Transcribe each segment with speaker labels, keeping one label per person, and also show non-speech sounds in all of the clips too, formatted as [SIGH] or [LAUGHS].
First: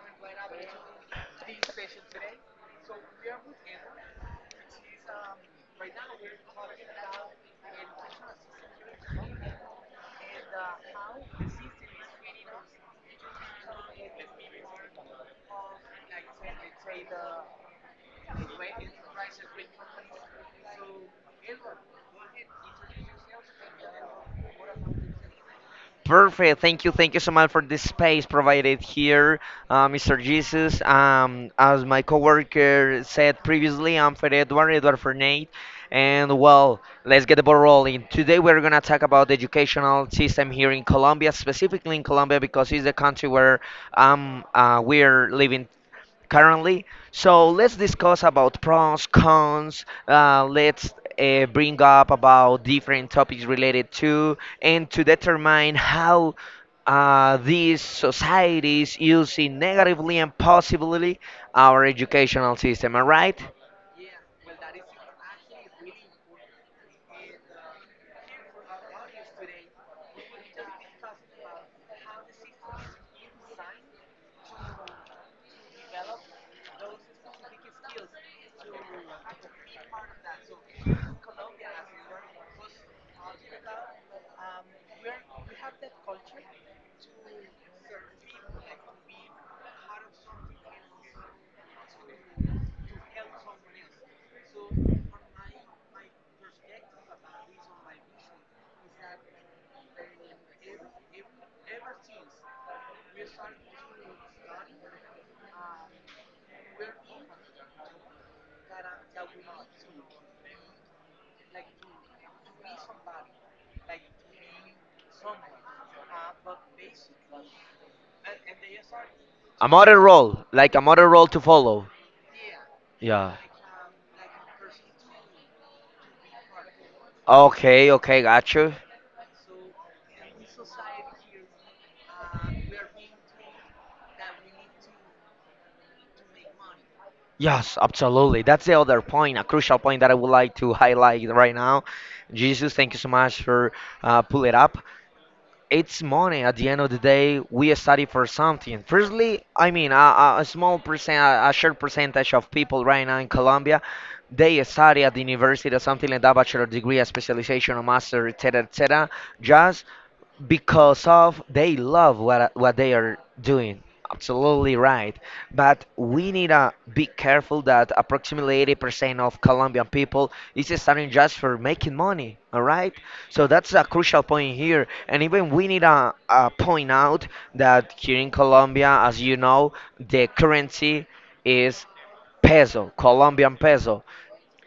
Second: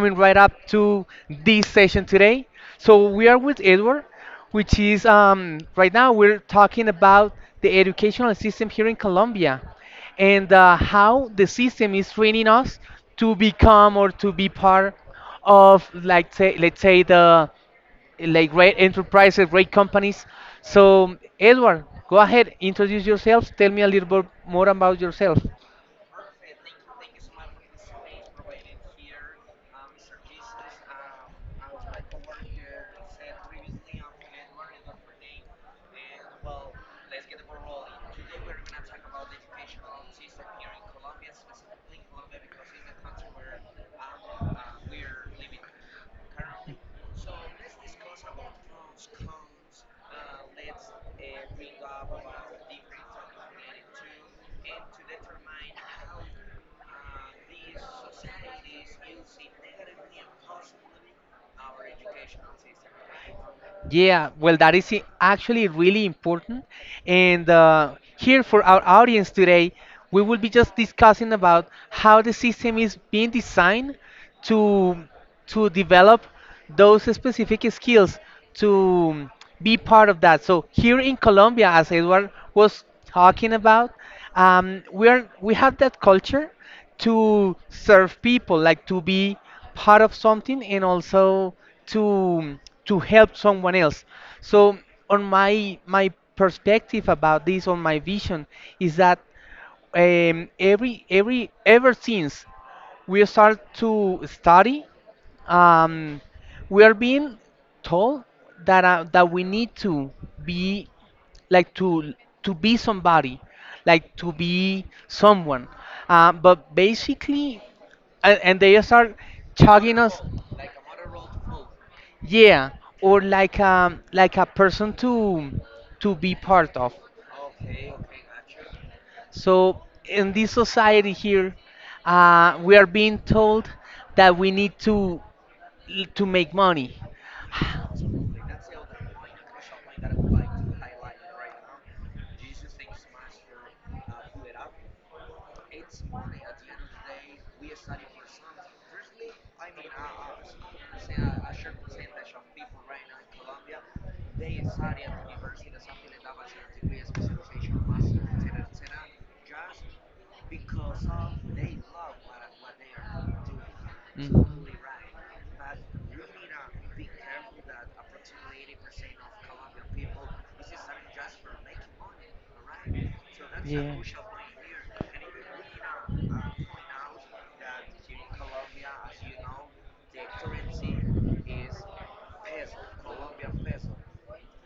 Speaker 1: coming right up to this session today. So we are with Edward, which is right now we're talking about the educational system here in Colombia and how the system is training us to become or to be part of like say, let's say the like great enterprises, great companies. So Edward, go ahead, introduce yourself, tell me a little bit more about yourself.
Speaker 2: Perfect. Thank you. Thank you so much for this space provided here, Mr. Jesus. As my coworker said previously, I'm Fred Edward, Edward Fernate. And well, let's get the ball rolling. Today we're going to talk about the educational system here in Colombia, specifically in Colombia because it's the country where we're living currently. So let's discuss about pros, cons. Let's bring up about different topics related to and to determine how these societies using negatively and possibly our educational system. All right.
Speaker 1: Yeah, well, that is actually really important. And here for our audience today, we will be just discussing about how the system is being designed to to develop those specific skills to be part of that. So here in Colombia, as Edward was talking about, we are we have that culture to serve people, like to be part of something and also to to help someone else so on my perspective about this on my vision is that ever since we start to study um, we are being told that that we need to be like to be somebody like to be someone but basically and they start
Speaker 2: A model
Speaker 1: chugging us.
Speaker 2: role, like a model role to follow.
Speaker 1: Yeah, or
Speaker 2: Yeah.
Speaker 1: like a person to be part of.
Speaker 2: Okay. Okay. Got you.
Speaker 1: So in this society here, we are being told that we need to make money.
Speaker 2: Yes, absolutely. That's the other point, a crucial point that I would like to highlight right now. Jesus, thank you so much for pull it up. It's money. At the end of the day, we study for something. Firstly, I mean, a small percent, a short percentage of people right now in Colombia, they study at the university or something like that, bachelor degree, a specialization, a master, etc., etc., just because of they love what they are doing.
Speaker 1: Mm.
Speaker 2: Absolutely right. But we need to be careful that approximately 80% of Colombian people is starting just for making money. All right. So that's a
Speaker 1: Yeah.
Speaker 2: crucial point here. And even we need to point out that here in Colombia, as you know, the currency is peso. Colombian peso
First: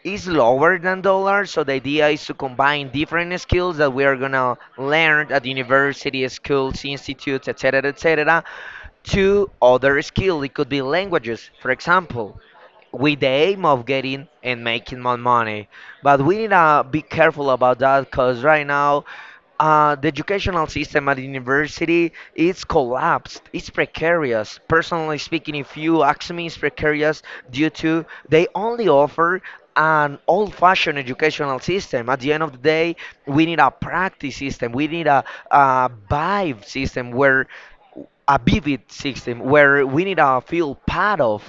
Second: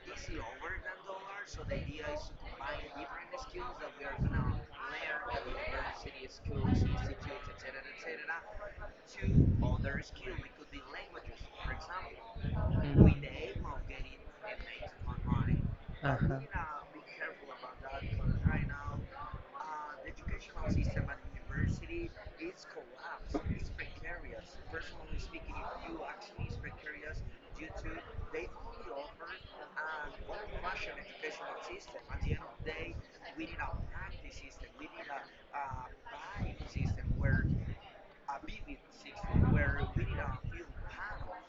Speaker 2: is lower than dollar, so the idea is to combine different skills that we are gonna learn at university, schools, institutes, etc., etc., to other skill. It could be languages, for example, with the aim of getting and making more money.
Speaker 1: Mm.
Speaker 2: But we need
Speaker 1: Uh-huh.
Speaker 2: to be careful about that because right
Speaker 1: Right now,
Speaker 2: now, the
Speaker 1: the
Speaker 2: educational
Speaker 1: educational
Speaker 2: system
Speaker 1: system
Speaker 2: at
Speaker 1: at university
Speaker 2: university is
Speaker 1: is
Speaker 2: collapsed.
Speaker 1: collapsed.
Speaker 2: It's
Speaker 1: It's precarious.
Speaker 2: precarious. Personally
Speaker 1: Personally
Speaker 2: speaking,
Speaker 1: speaking,
Speaker 2: if
Speaker 1: few
Speaker 2: you ask me,
Speaker 1: actually
Speaker 2: it's
Speaker 1: is precarious
Speaker 2: precarious
Speaker 1: due
Speaker 2: due
Speaker 1: to
Speaker 2: to
Speaker 1: they
Speaker 2: they
Speaker 1: only
Speaker 2: only
Speaker 1: offer
Speaker 2: offer an old-fashioned
Speaker 1: one-fashioned educational
Speaker 2: educational
Speaker 1: system.
Speaker 2: system. At
Speaker 1: At
Speaker 2: the
Speaker 1: the
Speaker 2: end
Speaker 1: end
Speaker 2: of
Speaker 1: of
Speaker 2: the
Speaker 1: the
Speaker 2: day,
Speaker 1: day,
Speaker 2: we
Speaker 1: we need
Speaker 2: need a
Speaker 1: a
Speaker 2: practice
Speaker 1: practice system.
Speaker 2: system.
Speaker 1: We
Speaker 2: We need
Speaker 1: need a
Speaker 2: a vibe system
Speaker 1: live
Speaker 2: where a vivid system where
Speaker 1: real
Speaker 2: we need
Speaker 1: power.
Speaker 2: to feel part of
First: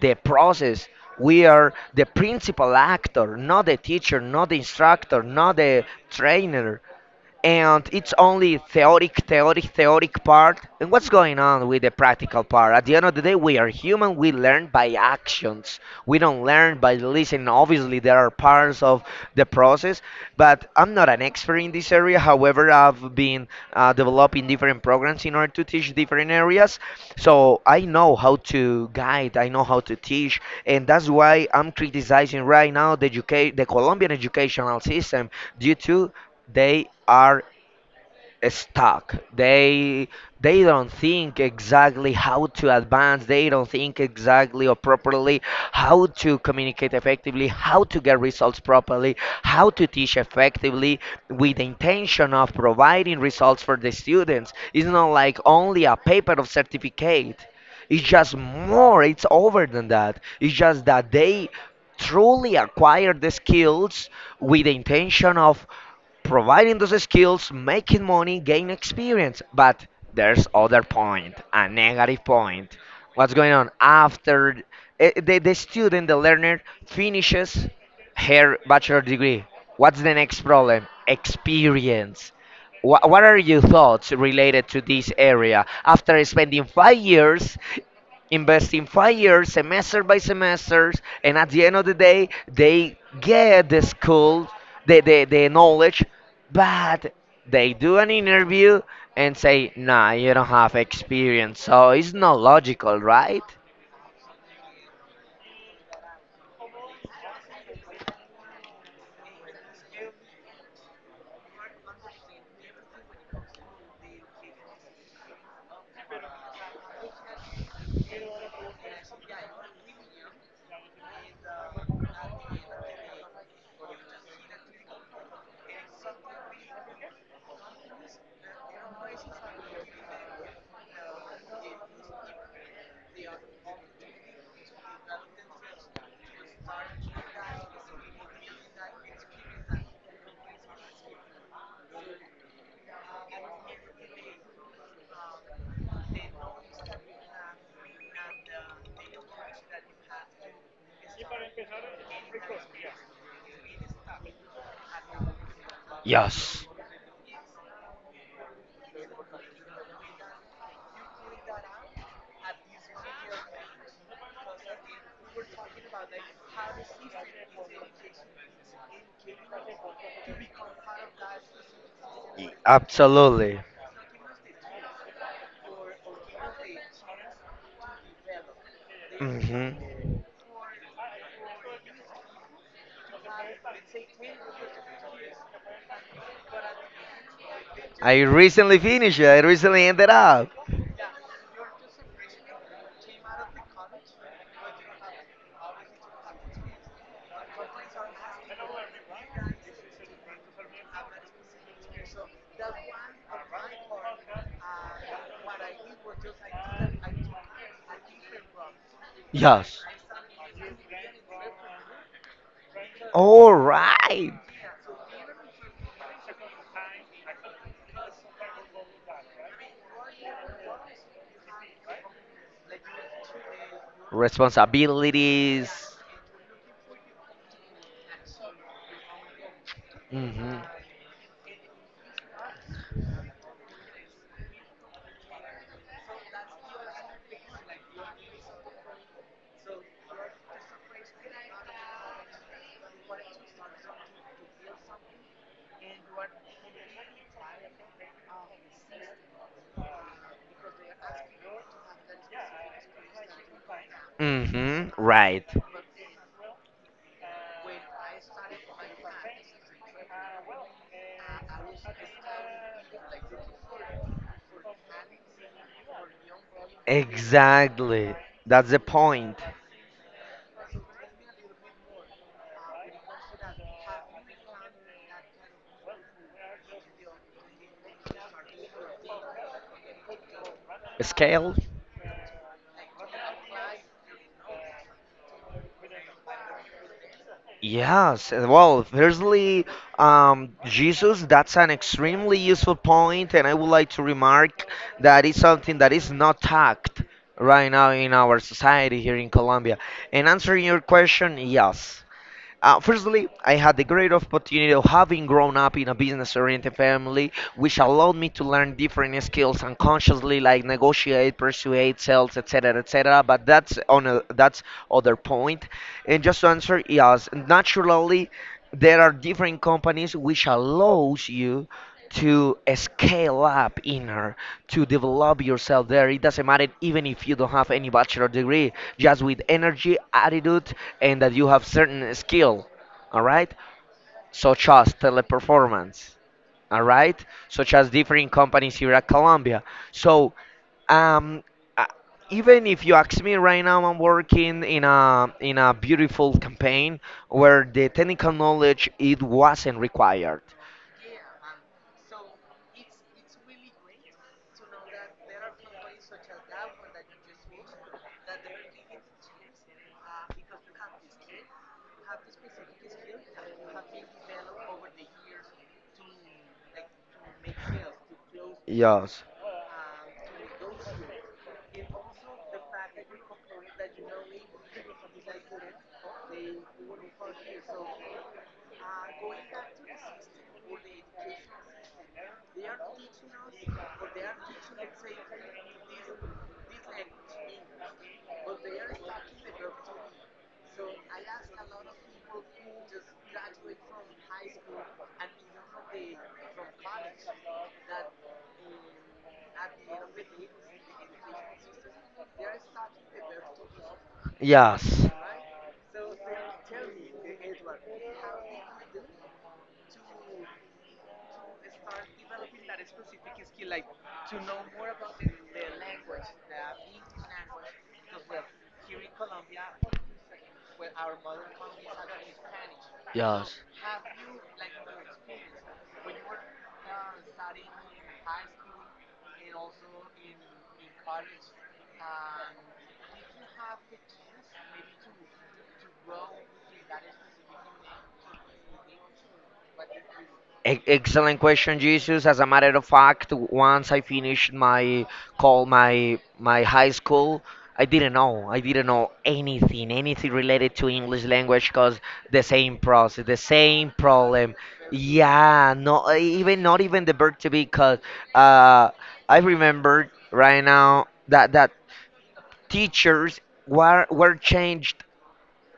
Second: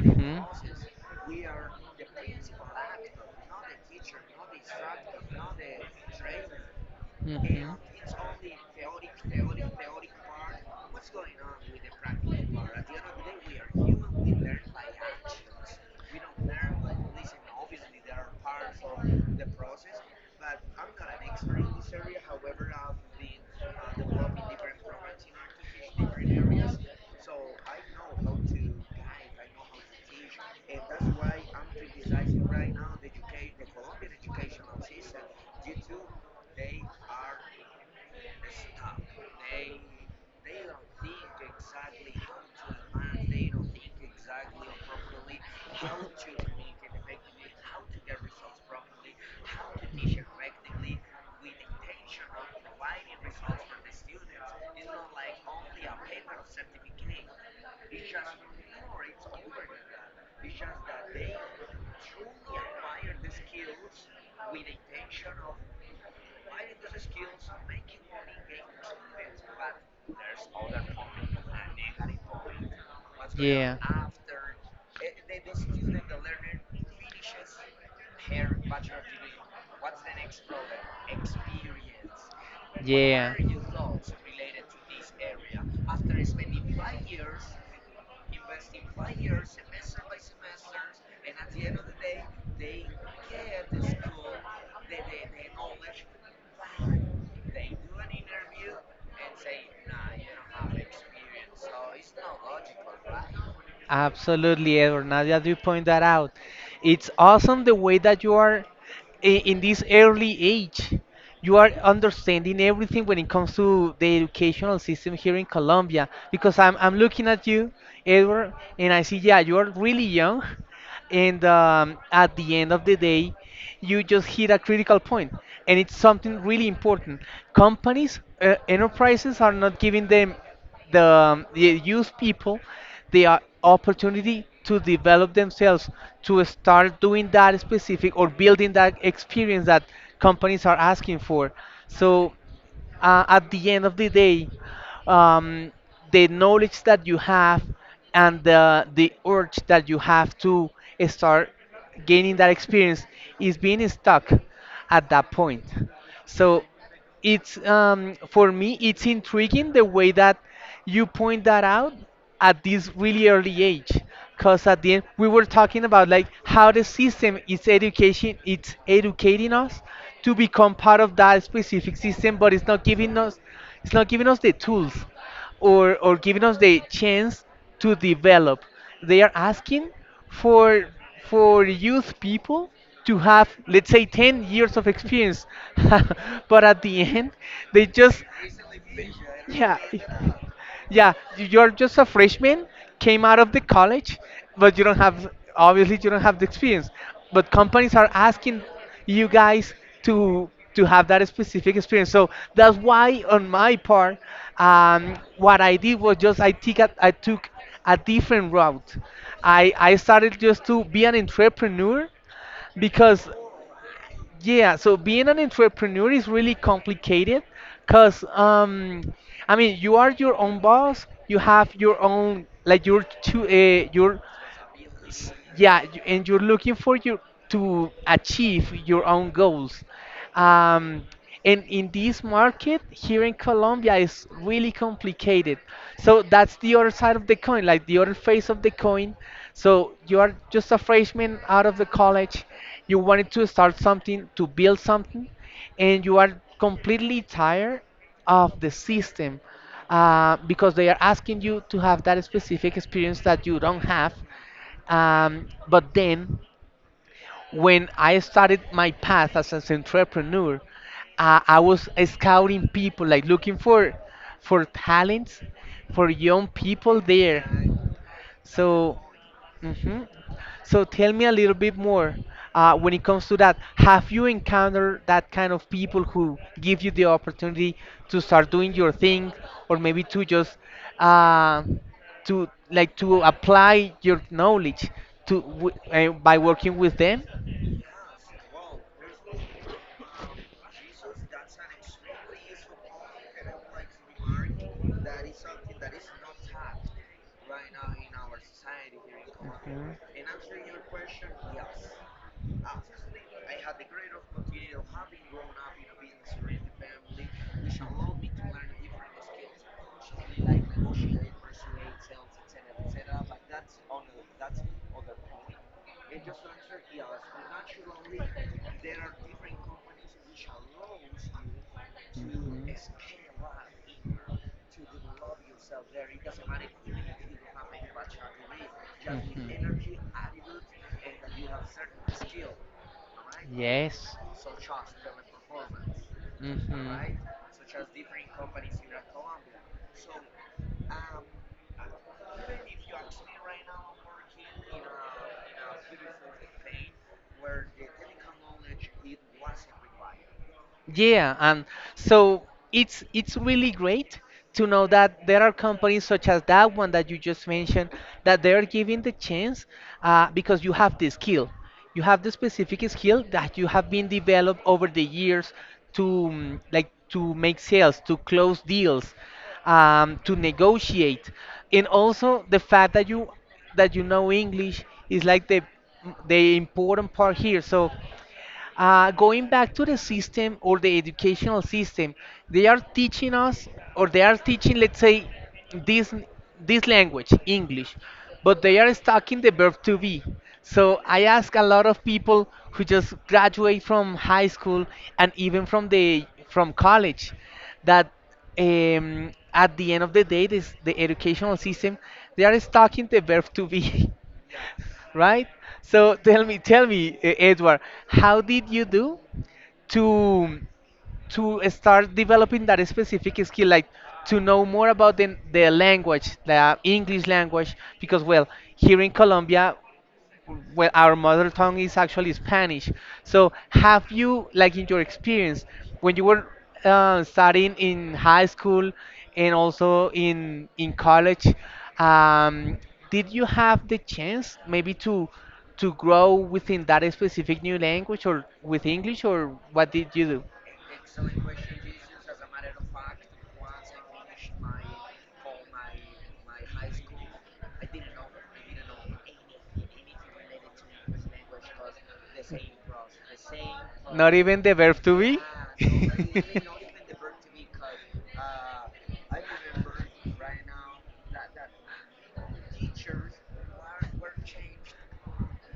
Speaker 2: the process. We are the principal actor, not the teacher, not the instructor, not the trainer, and it's only theoretic part. And what's going on with the practical part? At the end of the day, we are human. We learn by actions. We don't learn by listening. Obviously, there are parts of the process, but I'm not an expert in this area.
Speaker 1: So
Speaker 2: However, I've
Speaker 1: I
Speaker 2: been developing different programs in order to teach different areas,
Speaker 1: know
Speaker 2: so
Speaker 1: how to
Speaker 2: I know how
Speaker 1: guide,
Speaker 2: to guide.
Speaker 1: I
Speaker 2: I
Speaker 1: know
Speaker 2: know
Speaker 1: how
Speaker 2: how to
Speaker 1: to teach,
Speaker 2: teach,
Speaker 1: and
Speaker 2: and that's
Speaker 1: that's why
Speaker 2: why
Speaker 1: I'm
Speaker 2: I'm criticizing
Speaker 1: criticizing
Speaker 2: right
Speaker 1: right
Speaker 2: now
Speaker 1: now the
Speaker 2: the Colombian
Speaker 1: Colombian educational
Speaker 2: educational
Speaker 1: system.
Speaker 2: system due to they are stuck. They don't think exactly how to advance. They don't think exactly or properly how to communicate effectively, how to get results properly, how to teach effectively with the intention of providing results for the students. It's not like only a paper of certificate. It's just more. It's over than that. It's just that they truly acquire the skills with the intention of providing those skills, making money, gain experience. But there's other point, a negative point. What's going on after the learner finishes her bachelor degree? What's the next problem? Experience. What are your thoughts related to this area after spending 5 years, invest in 5 years, semester by semester, and at the end of the day, they get the school, the knowledge, but they do an interview and say, nah, you don't have experience. So it's not logical, right?
Speaker 1: Absolutely, Edward. Now that you point that out, it's awesome the way that you are in this early age. You are understanding everything when it comes to the educational system here in Colombia. Because I'm looking at you, Edward, and I see, yeah, you are really young. And at the end of the day, you just hit a critical point, and it's something really important. Companies, enterprises are not giving them the youth people the opportunity to develop themselves to start doing that specific or building that experience that companies are asking for so at the end of the day, um, the knowledge that you have and the urge that you have to start gaining that experience is being stuck at that point. So
Speaker 2: Yes,
Speaker 1: it's for me, it's intriguing the way that you point that out at this really early age because at the end we were talking about like how the system is education it's educating us to become part of that specific system but it's not giving us
Speaker 2: absolutely.
Speaker 1: it's not giving us the tools or giving us the chance to develop they are asking
Speaker 2: hmm
Speaker 1: for for youth people to have let's say 10 years of experience [LAUGHS] but at the end they
Speaker 2: I
Speaker 1: just
Speaker 2: recently finished it, I
Speaker 1: yeah,
Speaker 2: recently ended up.
Speaker 1: [LAUGHS] yeah. You're just a freshman, came out of the college, but you don't have obviously you don't have the experience. But companies are asking you guys to have that specific experience. So that's why on my part, what I did was just I took a different route. I
Speaker 2: Yes.
Speaker 1: I started just to be an entrepreneur because
Speaker 2: All right.
Speaker 1: yeah, so being an entrepreneur is really complicated because, I mean, you are your own boss, you have your own, like, your two, your, yeah
Speaker 2: Responsibilities.
Speaker 1: and you're looking for your to achieve your own goals
Speaker 2: Hmm.
Speaker 1: um, and in this market here in colombia is really complicated so that's the other side of the coin like the other face of the coin so you are just a freshman out of the college you wanted to start something to build something and you are completely tired of the system because they are asking you to have that specific experience that you don't have
Speaker 2: Hmm. Right.
Speaker 1: but then, when I started my path as an entrepreneur, I was scouting people, like looking for talents for young people there.
Speaker 2: Exactly. That's the
Speaker 1: So,
Speaker 2: point.
Speaker 1: mhm. So tell me a little bit more when it comes to that. Have you encountered that kind of people who give you the opportunity to start doing your thing, or maybe to just
Speaker 2: Scale?
Speaker 1: uh, to like to apply your knowledge to w by working with them?
Speaker 2: Yes, well, firstly, Jesus, that's an extremely useful point, and I would like to remark that it's something that is not tacked right now in our society here in Colombia. And answering your question, yes. Firstly, I had the great opportunity
Speaker 1: Mhm.
Speaker 2: of having grown up in a business-oriented family, which allowed me to learn different skills unconsciously, like negotiate, persuade, sales, etc., etc. But that's that's other point. And just to answer, yes, naturally there are different companies which allows you to scale up inner to develop yourself there. It doesn't matter even if you don't have any bachelor degree, just with energy, attitude, and that you have certain skill. All right,
Speaker 1: Yes.
Speaker 2: such as teleperformance. All right, such as different companies here at Colombia. So, um, uh, even if you ask me right now, I'm working in a beautiful campaign where the technical knowledge it wasn't required.
Speaker 1: Yeah, and so it's really great to know that there are companies such as that one that you just mentioned that they're giving the chance because you have the skill. You have the specific skill that you have been developed over the years to like to make sales, to close deals,
Speaker 2: Yes.
Speaker 1: to negotiate, and also the fact that you know English is like the important part here. So going back to the system or the educational system, they are teaching us, or they are teaching, let's say, this this language, English, but they are stuck in the verb to be. So I ask a lot of people who just graduate from high school and even from the from college that at the end of the day, this the educational system they are stuck in the verb to be. [LAUGHS]
Speaker 2: Yes.
Speaker 1: Right? So tell me, Edward, how did you do to to start developing that specific skill, like to know more about the language, the English language? Because well, here in Colombia, well, our mother tongue is actually Spanish. So, have you, like in your experience, when you were studying in high school and also in college, um, did you have the chance maybe to grow within that specific new language or with English, or what did you do?
Speaker 2: Excellent question, Jesus. As a matter of fact, once I finished my call, my high school, I didn't know. I didn't know anything, related to English language, cause the same process, the same problem.
Speaker 1: Even the verb to
Speaker 2: Yeah, no, even not
Speaker 1: [LAUGHS]
Speaker 2: even the verb to be, cause uh, I remember right now that teachers were changed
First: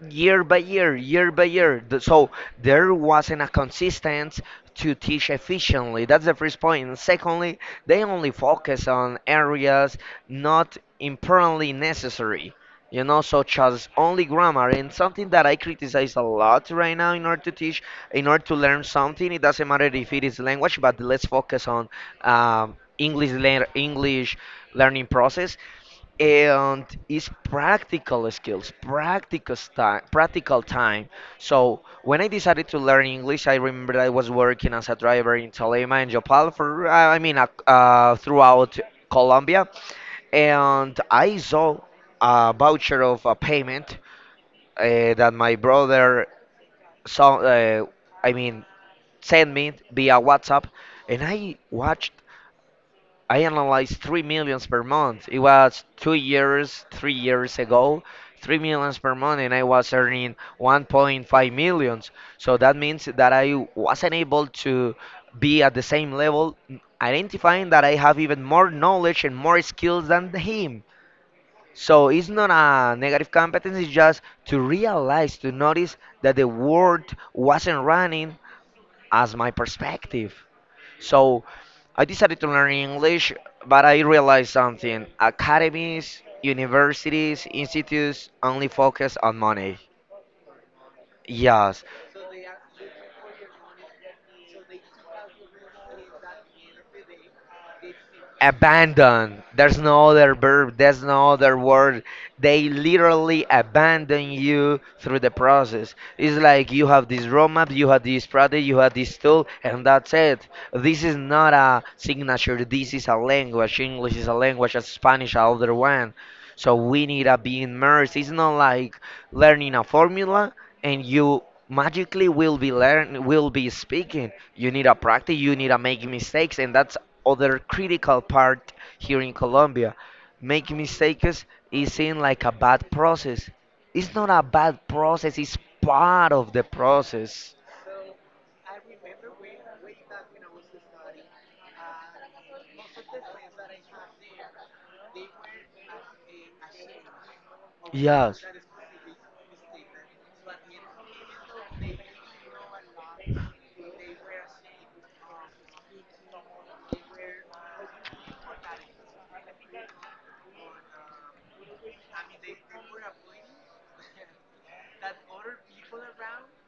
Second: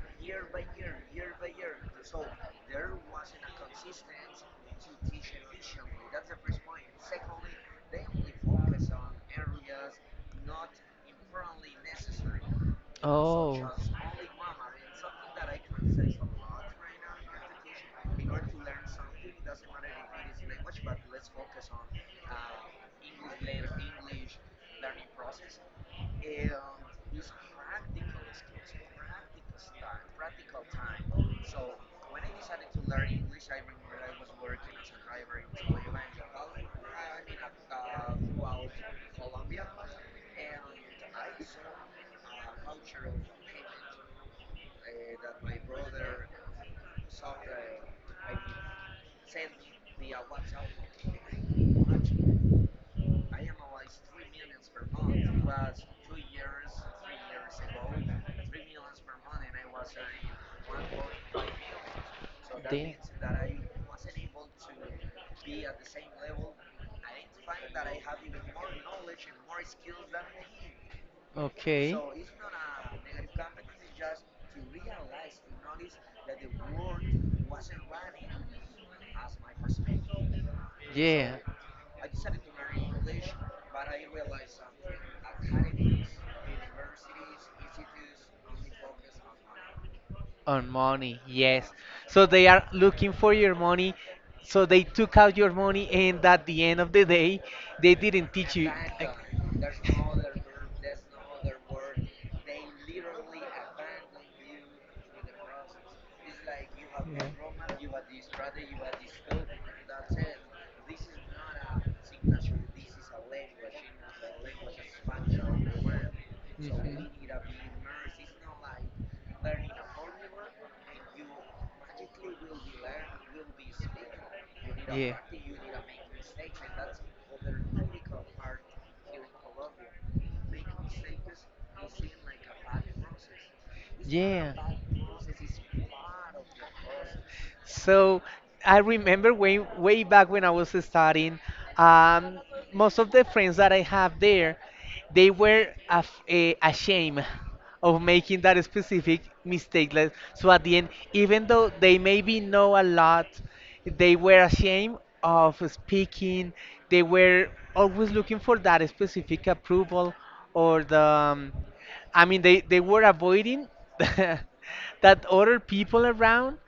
Speaker 2: year by year, year by year. So there wasn't a consistent to teach efficiently. That's the first point. And secondly, they only focus on areas not importantly necessary, such
Speaker 1: Oh.
Speaker 2: as only grammar. And something that I criticize a lot right now in order to teach, in order to learn something, it doesn't matter if it is language, but let's focus on English learning process, and it's practical skills, practical time, practical time. So when I decided to learn English, I remember I was working as a driver in Tolima and Jopal for, I mean, throughout Colombia, and I saw a voucher of a payment, that my brother saw I mean sent me via WhatsApp, and I analyzed 3 millions per month. It was 2 years, 3 years ago, 3 millions per month, and I was earning 1.5 millions. So that
Speaker 1: They
Speaker 2: means that I wasn't able to be at the same level, identifying that I have even more knowledge and more skills than him.
Speaker 1: okay.
Speaker 2: So it's not a negative competence, it's just to realize, to notice that the world wasn't running as my perspective.
Speaker 1: Yeah.
Speaker 2: So I decided to learn English, but I realized something. Academies, universities, institutes only focus on money.
Speaker 1: On money, yes.
Speaker 2: Yes,
Speaker 1: So they are looking for your money. So they took out your money, and at the end of the day, they didn't teach you.
Speaker 2: abandon.
Speaker 1: Like-
Speaker 2: There's no other verb, there's no other word. They literally abandon you through the process. It's like you have this roadmap, you have this product, you have this tool, and that's it. This is not a signature, this is a language. English is a language, as Spanish, another one. So we need to be immersed. It's not like learning a formula and you magically will be speaking. You need a
Speaker 1: Yeah.
Speaker 2: practice. You need to make mistakes, and that's other
Speaker 1: Mhm.
Speaker 2: critical part here in
Speaker 1: Yeah.
Speaker 2: Colombia. Making mistakes is seen like a bad process. It's not a
Speaker 1: Yeah.
Speaker 2: bad process, it's part of the process.
Speaker 1: So I remember way back when I was studying, um, most of the friends that I have there, they were ashamed of making
Speaker 2: Yes.
Speaker 1: that specific mistake. Like, so at the end, even though they maybe know a lot, they were ashamed of speaking. They were always looking for that specific approval or the I mean, they were avoiding [LAUGHS] that other people around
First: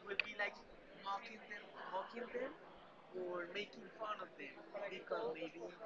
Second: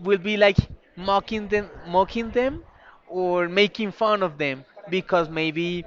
Speaker 1: will be like mocking them, or making fun of them because maybe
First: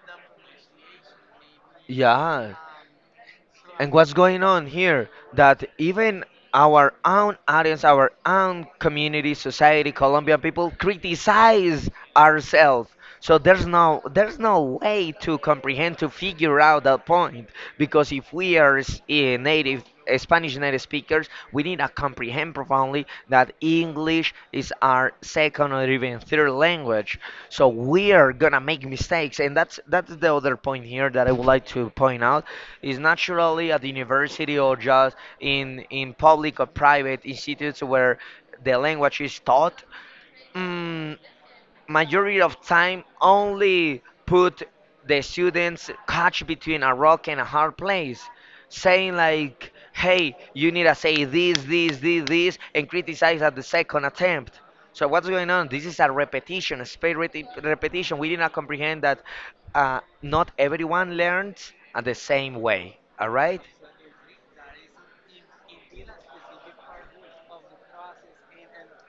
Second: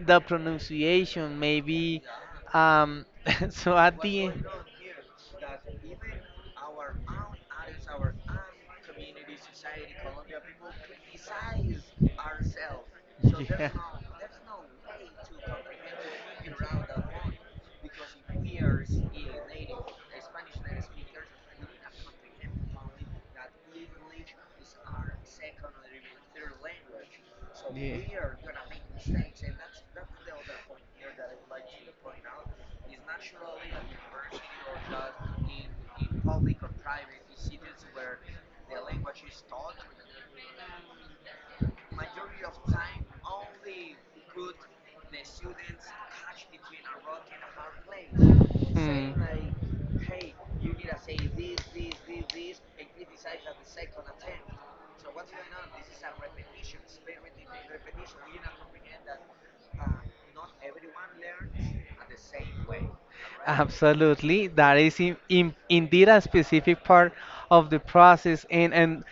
Speaker 1: the pronunciation, maybe.
Speaker 2: Yeah.
Speaker 1: Um, [LAUGHS] so
Speaker 2: And
Speaker 1: at
Speaker 2: what's
Speaker 1: the
Speaker 2: going on here? That even our own audience, our own community, society, Colombian people criticize ourselves.
Speaker 1: [LAUGHS]
Speaker 2: So there's
Speaker 1: yeah.
Speaker 2: no there's no way to comprehend to figure out that point, because if we are s- a native Spanish native speakers, we need to comprehend profoundly that English is our second or even third language. So we are gonna make mistakes, and that's the other point here that I would like to point out is naturally at the university or just in public or private institutes where the language is taught. Mm, Majority of time only put the students caught between a rock and a hard place, saying like, hey, you need to say this, this, this, this and criticize at the second attempt. So what's going on? This is a repetition, a spade repetition. We did not comprehend that, not everyone learns at the same way. All right.
Speaker 1: Absolutely, that is indeed a specific part of the process. And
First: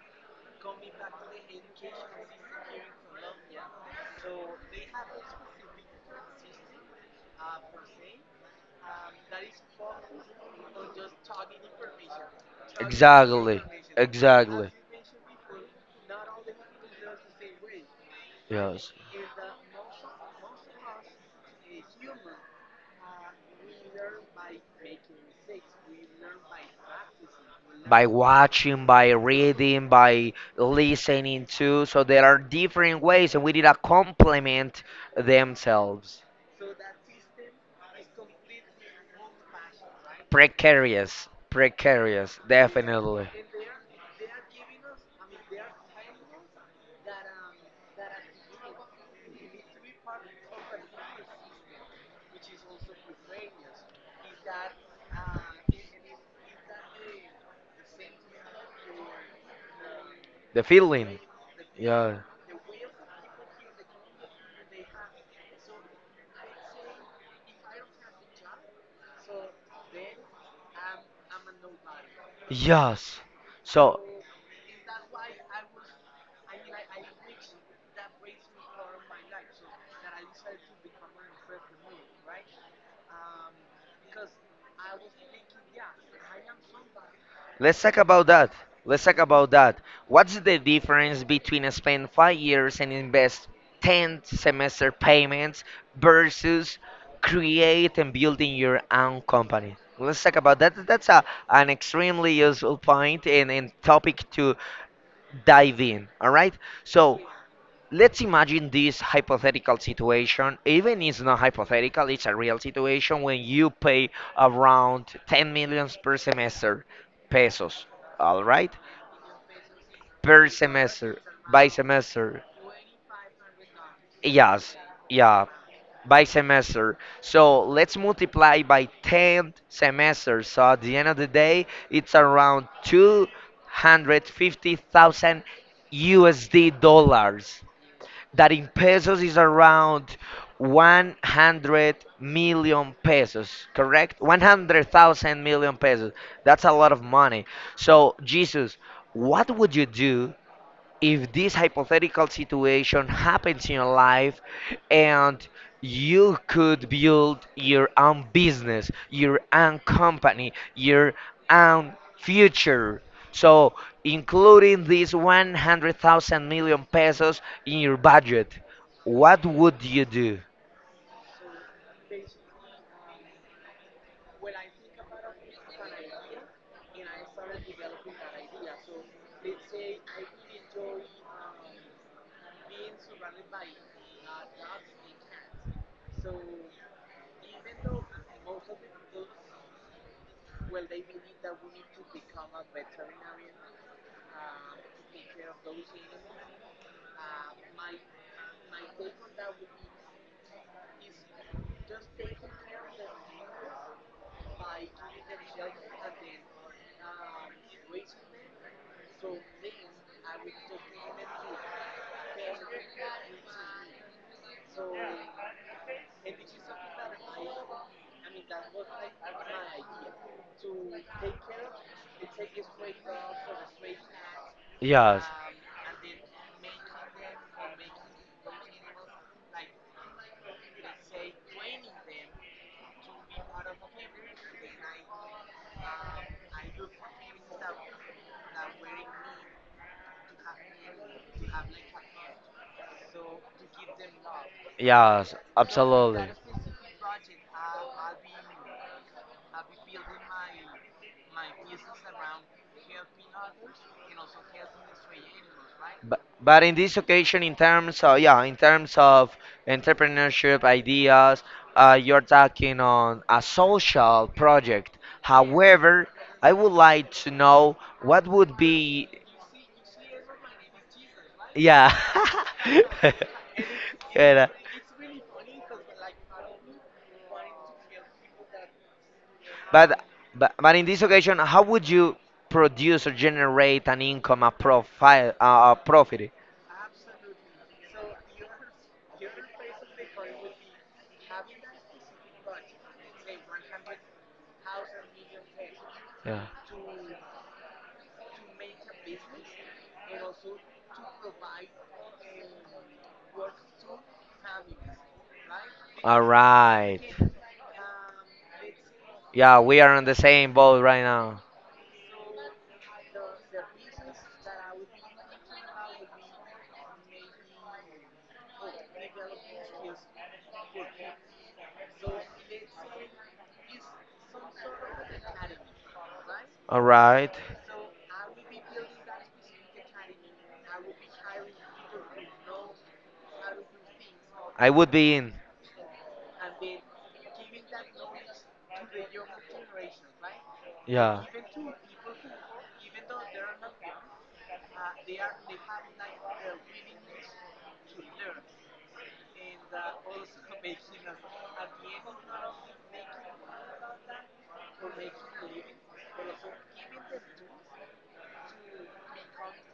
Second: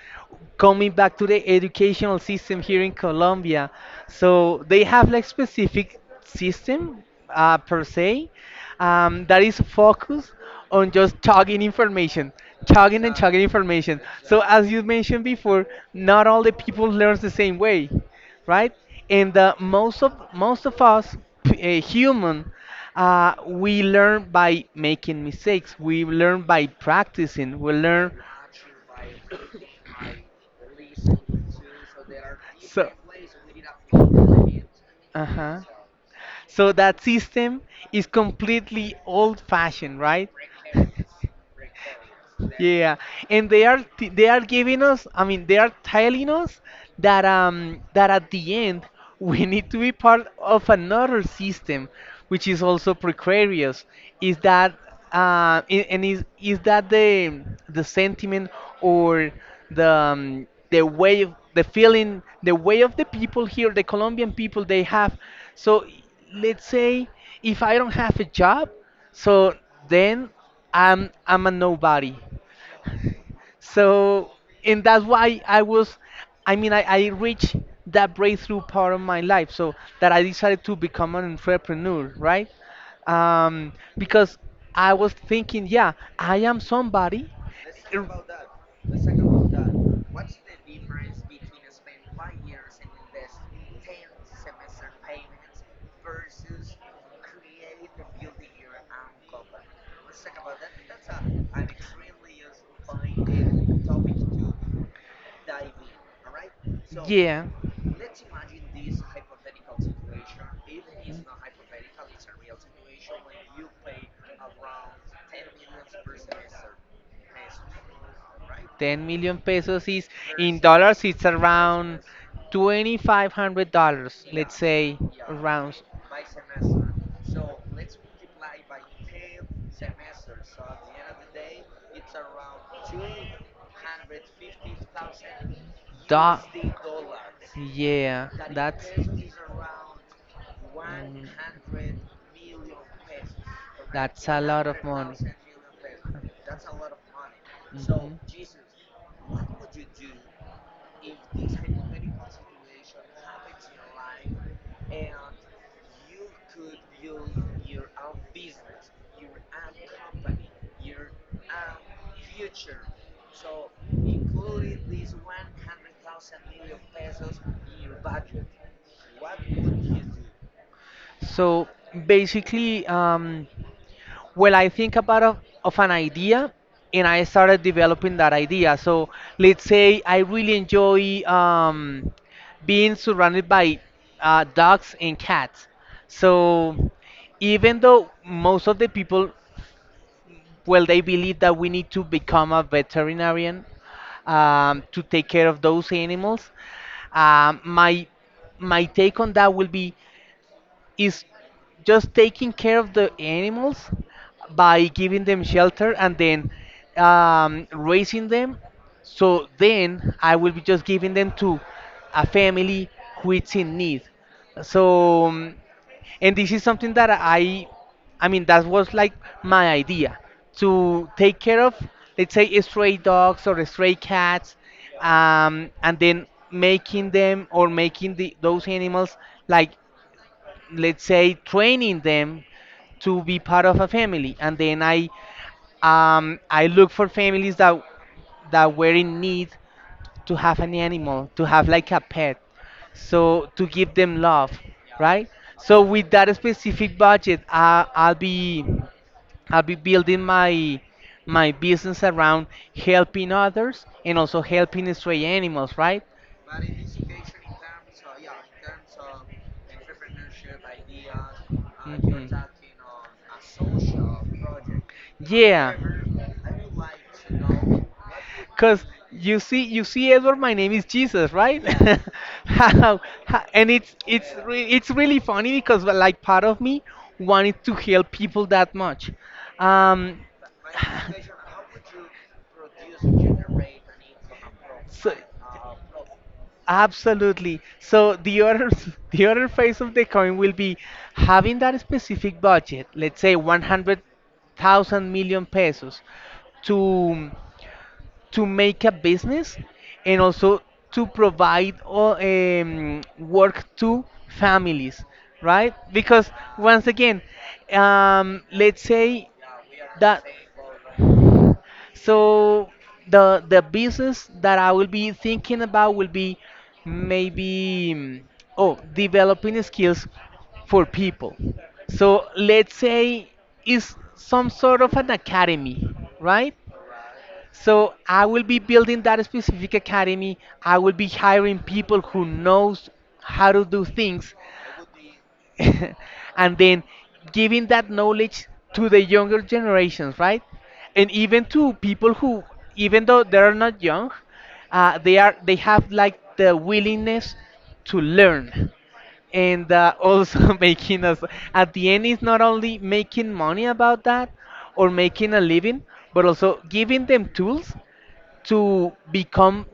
Speaker 1: coming back to the educational system here in Colombia, so they have like specific system per se that is focused on just chugging information, chugging and chugging
Speaker 2: Exactly.
Speaker 1: information. So as
Speaker 2: Exactly.
Speaker 1: you mentioned before, not all the people learn the same way, right?
Speaker 2: Yes.
Speaker 1: And most of us, human. We learn by making mistakes. We learn by practicing. We
Speaker 2: By
Speaker 1: learn.
Speaker 2: watching, by reading, by listening to. So there are
Speaker 1: So.
Speaker 2: different ways, and we did a complement
Speaker 1: Uh huh.
Speaker 2: themselves.
Speaker 1: So that system is completely old fashioned, right? [LAUGHS]
Speaker 2: Precarious. Precarious.
Speaker 1: Yeah,
Speaker 2: Definitely.
Speaker 1: and they are giving us, I mean, they are telling us that that at the end [LAUGHS] we need to be part of another system, which is also precarious. Is that and is that the sentiment or
Speaker 2: The
Speaker 1: the
Speaker 2: feeling.
Speaker 1: way the
Speaker 2: Yeah.
Speaker 1: feeling the way of the people here, the Colombian people they have. So let's say if I don't have a job, so then I'm a nobody.
Speaker 2: Yes. So,
Speaker 1: So and that's why I was I mean I reached that breakthrough part of my life so that I decided to become an entrepreneur, right? Because I was thinking, yeah, I am somebody.
Speaker 2: let's talk
Speaker 1: Er-
Speaker 2: about that. Let's talk about that. What's the difference between spend 5 years and invest 10 semester payments versus create and building your own company? Let's talk about that. That's an extremely useful point and topic to dive in. All right. So let's imagine this hypothetical situation. Even it's not hypothetical, it's a real situation. When you pay around 10 millions per semester pesos, all right,
Speaker 1: 10 million pesos is
Speaker 2: per semester.
Speaker 1: it's
Speaker 2: By semester.
Speaker 1: semester. $2500
Speaker 2: Yes.
Speaker 1: say
Speaker 2: Yeah.
Speaker 1: around
Speaker 2: By semester. So let's multiply by 10 semesters, so at the end of the day, it's around 250,000 USD dollars,
Speaker 1: yeah.
Speaker 2: that in pesos is around 100 million pesos, correct? 100,000 million pesos. That's a lot of money. So, Jesus, what would you do if this hypothetical situation happens in your life and you could build your own business, your own company, your own future. So, including these 100,000 million pesos in your budget, what would you do?
Speaker 1: So basically, well, I think of an idea, and I started developing that idea. So let's say I really enjoy being surrounded by dogs and cats. So even though most of the people well, they believe that we need to become a veterinarian to take care of those animals. My my take on that will be is just taking care of the animals by giving them shelter and then raising them. So then I will be just giving them to a family who is in need. So, and this is something that that was like my idea to take care of, let's say, stray dogs or stray cats,
Speaker 2: Yes.
Speaker 1: and then making them or making the, those animals, like, let's say training them to be part of a family. And then I look for families that were in need to have an animal, to have like a pet, so to give them love, right?
Speaker 2: Yes,
Speaker 1: So with
Speaker 2: absolutely.
Speaker 1: that specific budget, I'll be building my business around helping others and also helping stray animals, right?
Speaker 2: But in this occasion, in terms of entrepreneurship ideas, you're talking on a social
Speaker 1: Mhm.
Speaker 2: project.
Speaker 1: Yeah.
Speaker 2: However, I would like to know what would
Speaker 1: Cause
Speaker 2: be.
Speaker 1: you see, Edward, my name is Jesus, right?
Speaker 2: Yeah.
Speaker 1: [LAUGHS] How,
Speaker 2: [LAUGHS]
Speaker 1: and
Speaker 2: Yeah.
Speaker 1: it's really funny because, like, part of me wanted to help people that much.
Speaker 2: But,
Speaker 1: Um,
Speaker 2: but in this occasion, how would you produce or generate an income, a
Speaker 1: [LAUGHS] so,
Speaker 2: profile, a profit?
Speaker 1: absolutely. So the other [LAUGHS] the other phase of the coin will be having that specific budget, let's say 100,000 million pesos
Speaker 2: Yeah.
Speaker 1: to make a business, and also to provide work to families, right?
Speaker 2: All
Speaker 1: Because once
Speaker 2: right.
Speaker 1: again, let's say
Speaker 2: Yeah, we are on the
Speaker 1: that,
Speaker 2: same boat right now.
Speaker 1: so the business that I will be thinking about will be maybe oh developing skills for people. So let's say it's some sort of an academy, right?
Speaker 2: All right.
Speaker 1: So I will be building that specific academy. I will be hiring people who knows how to do things,
Speaker 2: I would be in.
Speaker 1: [LAUGHS] and then giving that knowledge to the younger generations, right? And
Speaker 2: Yeah.
Speaker 1: even to people who, even though they are not young, they have, like, the willingness to learn, and also [LAUGHS] making us, at the end, is not only making money about that or making a living, but also giving them tools to become,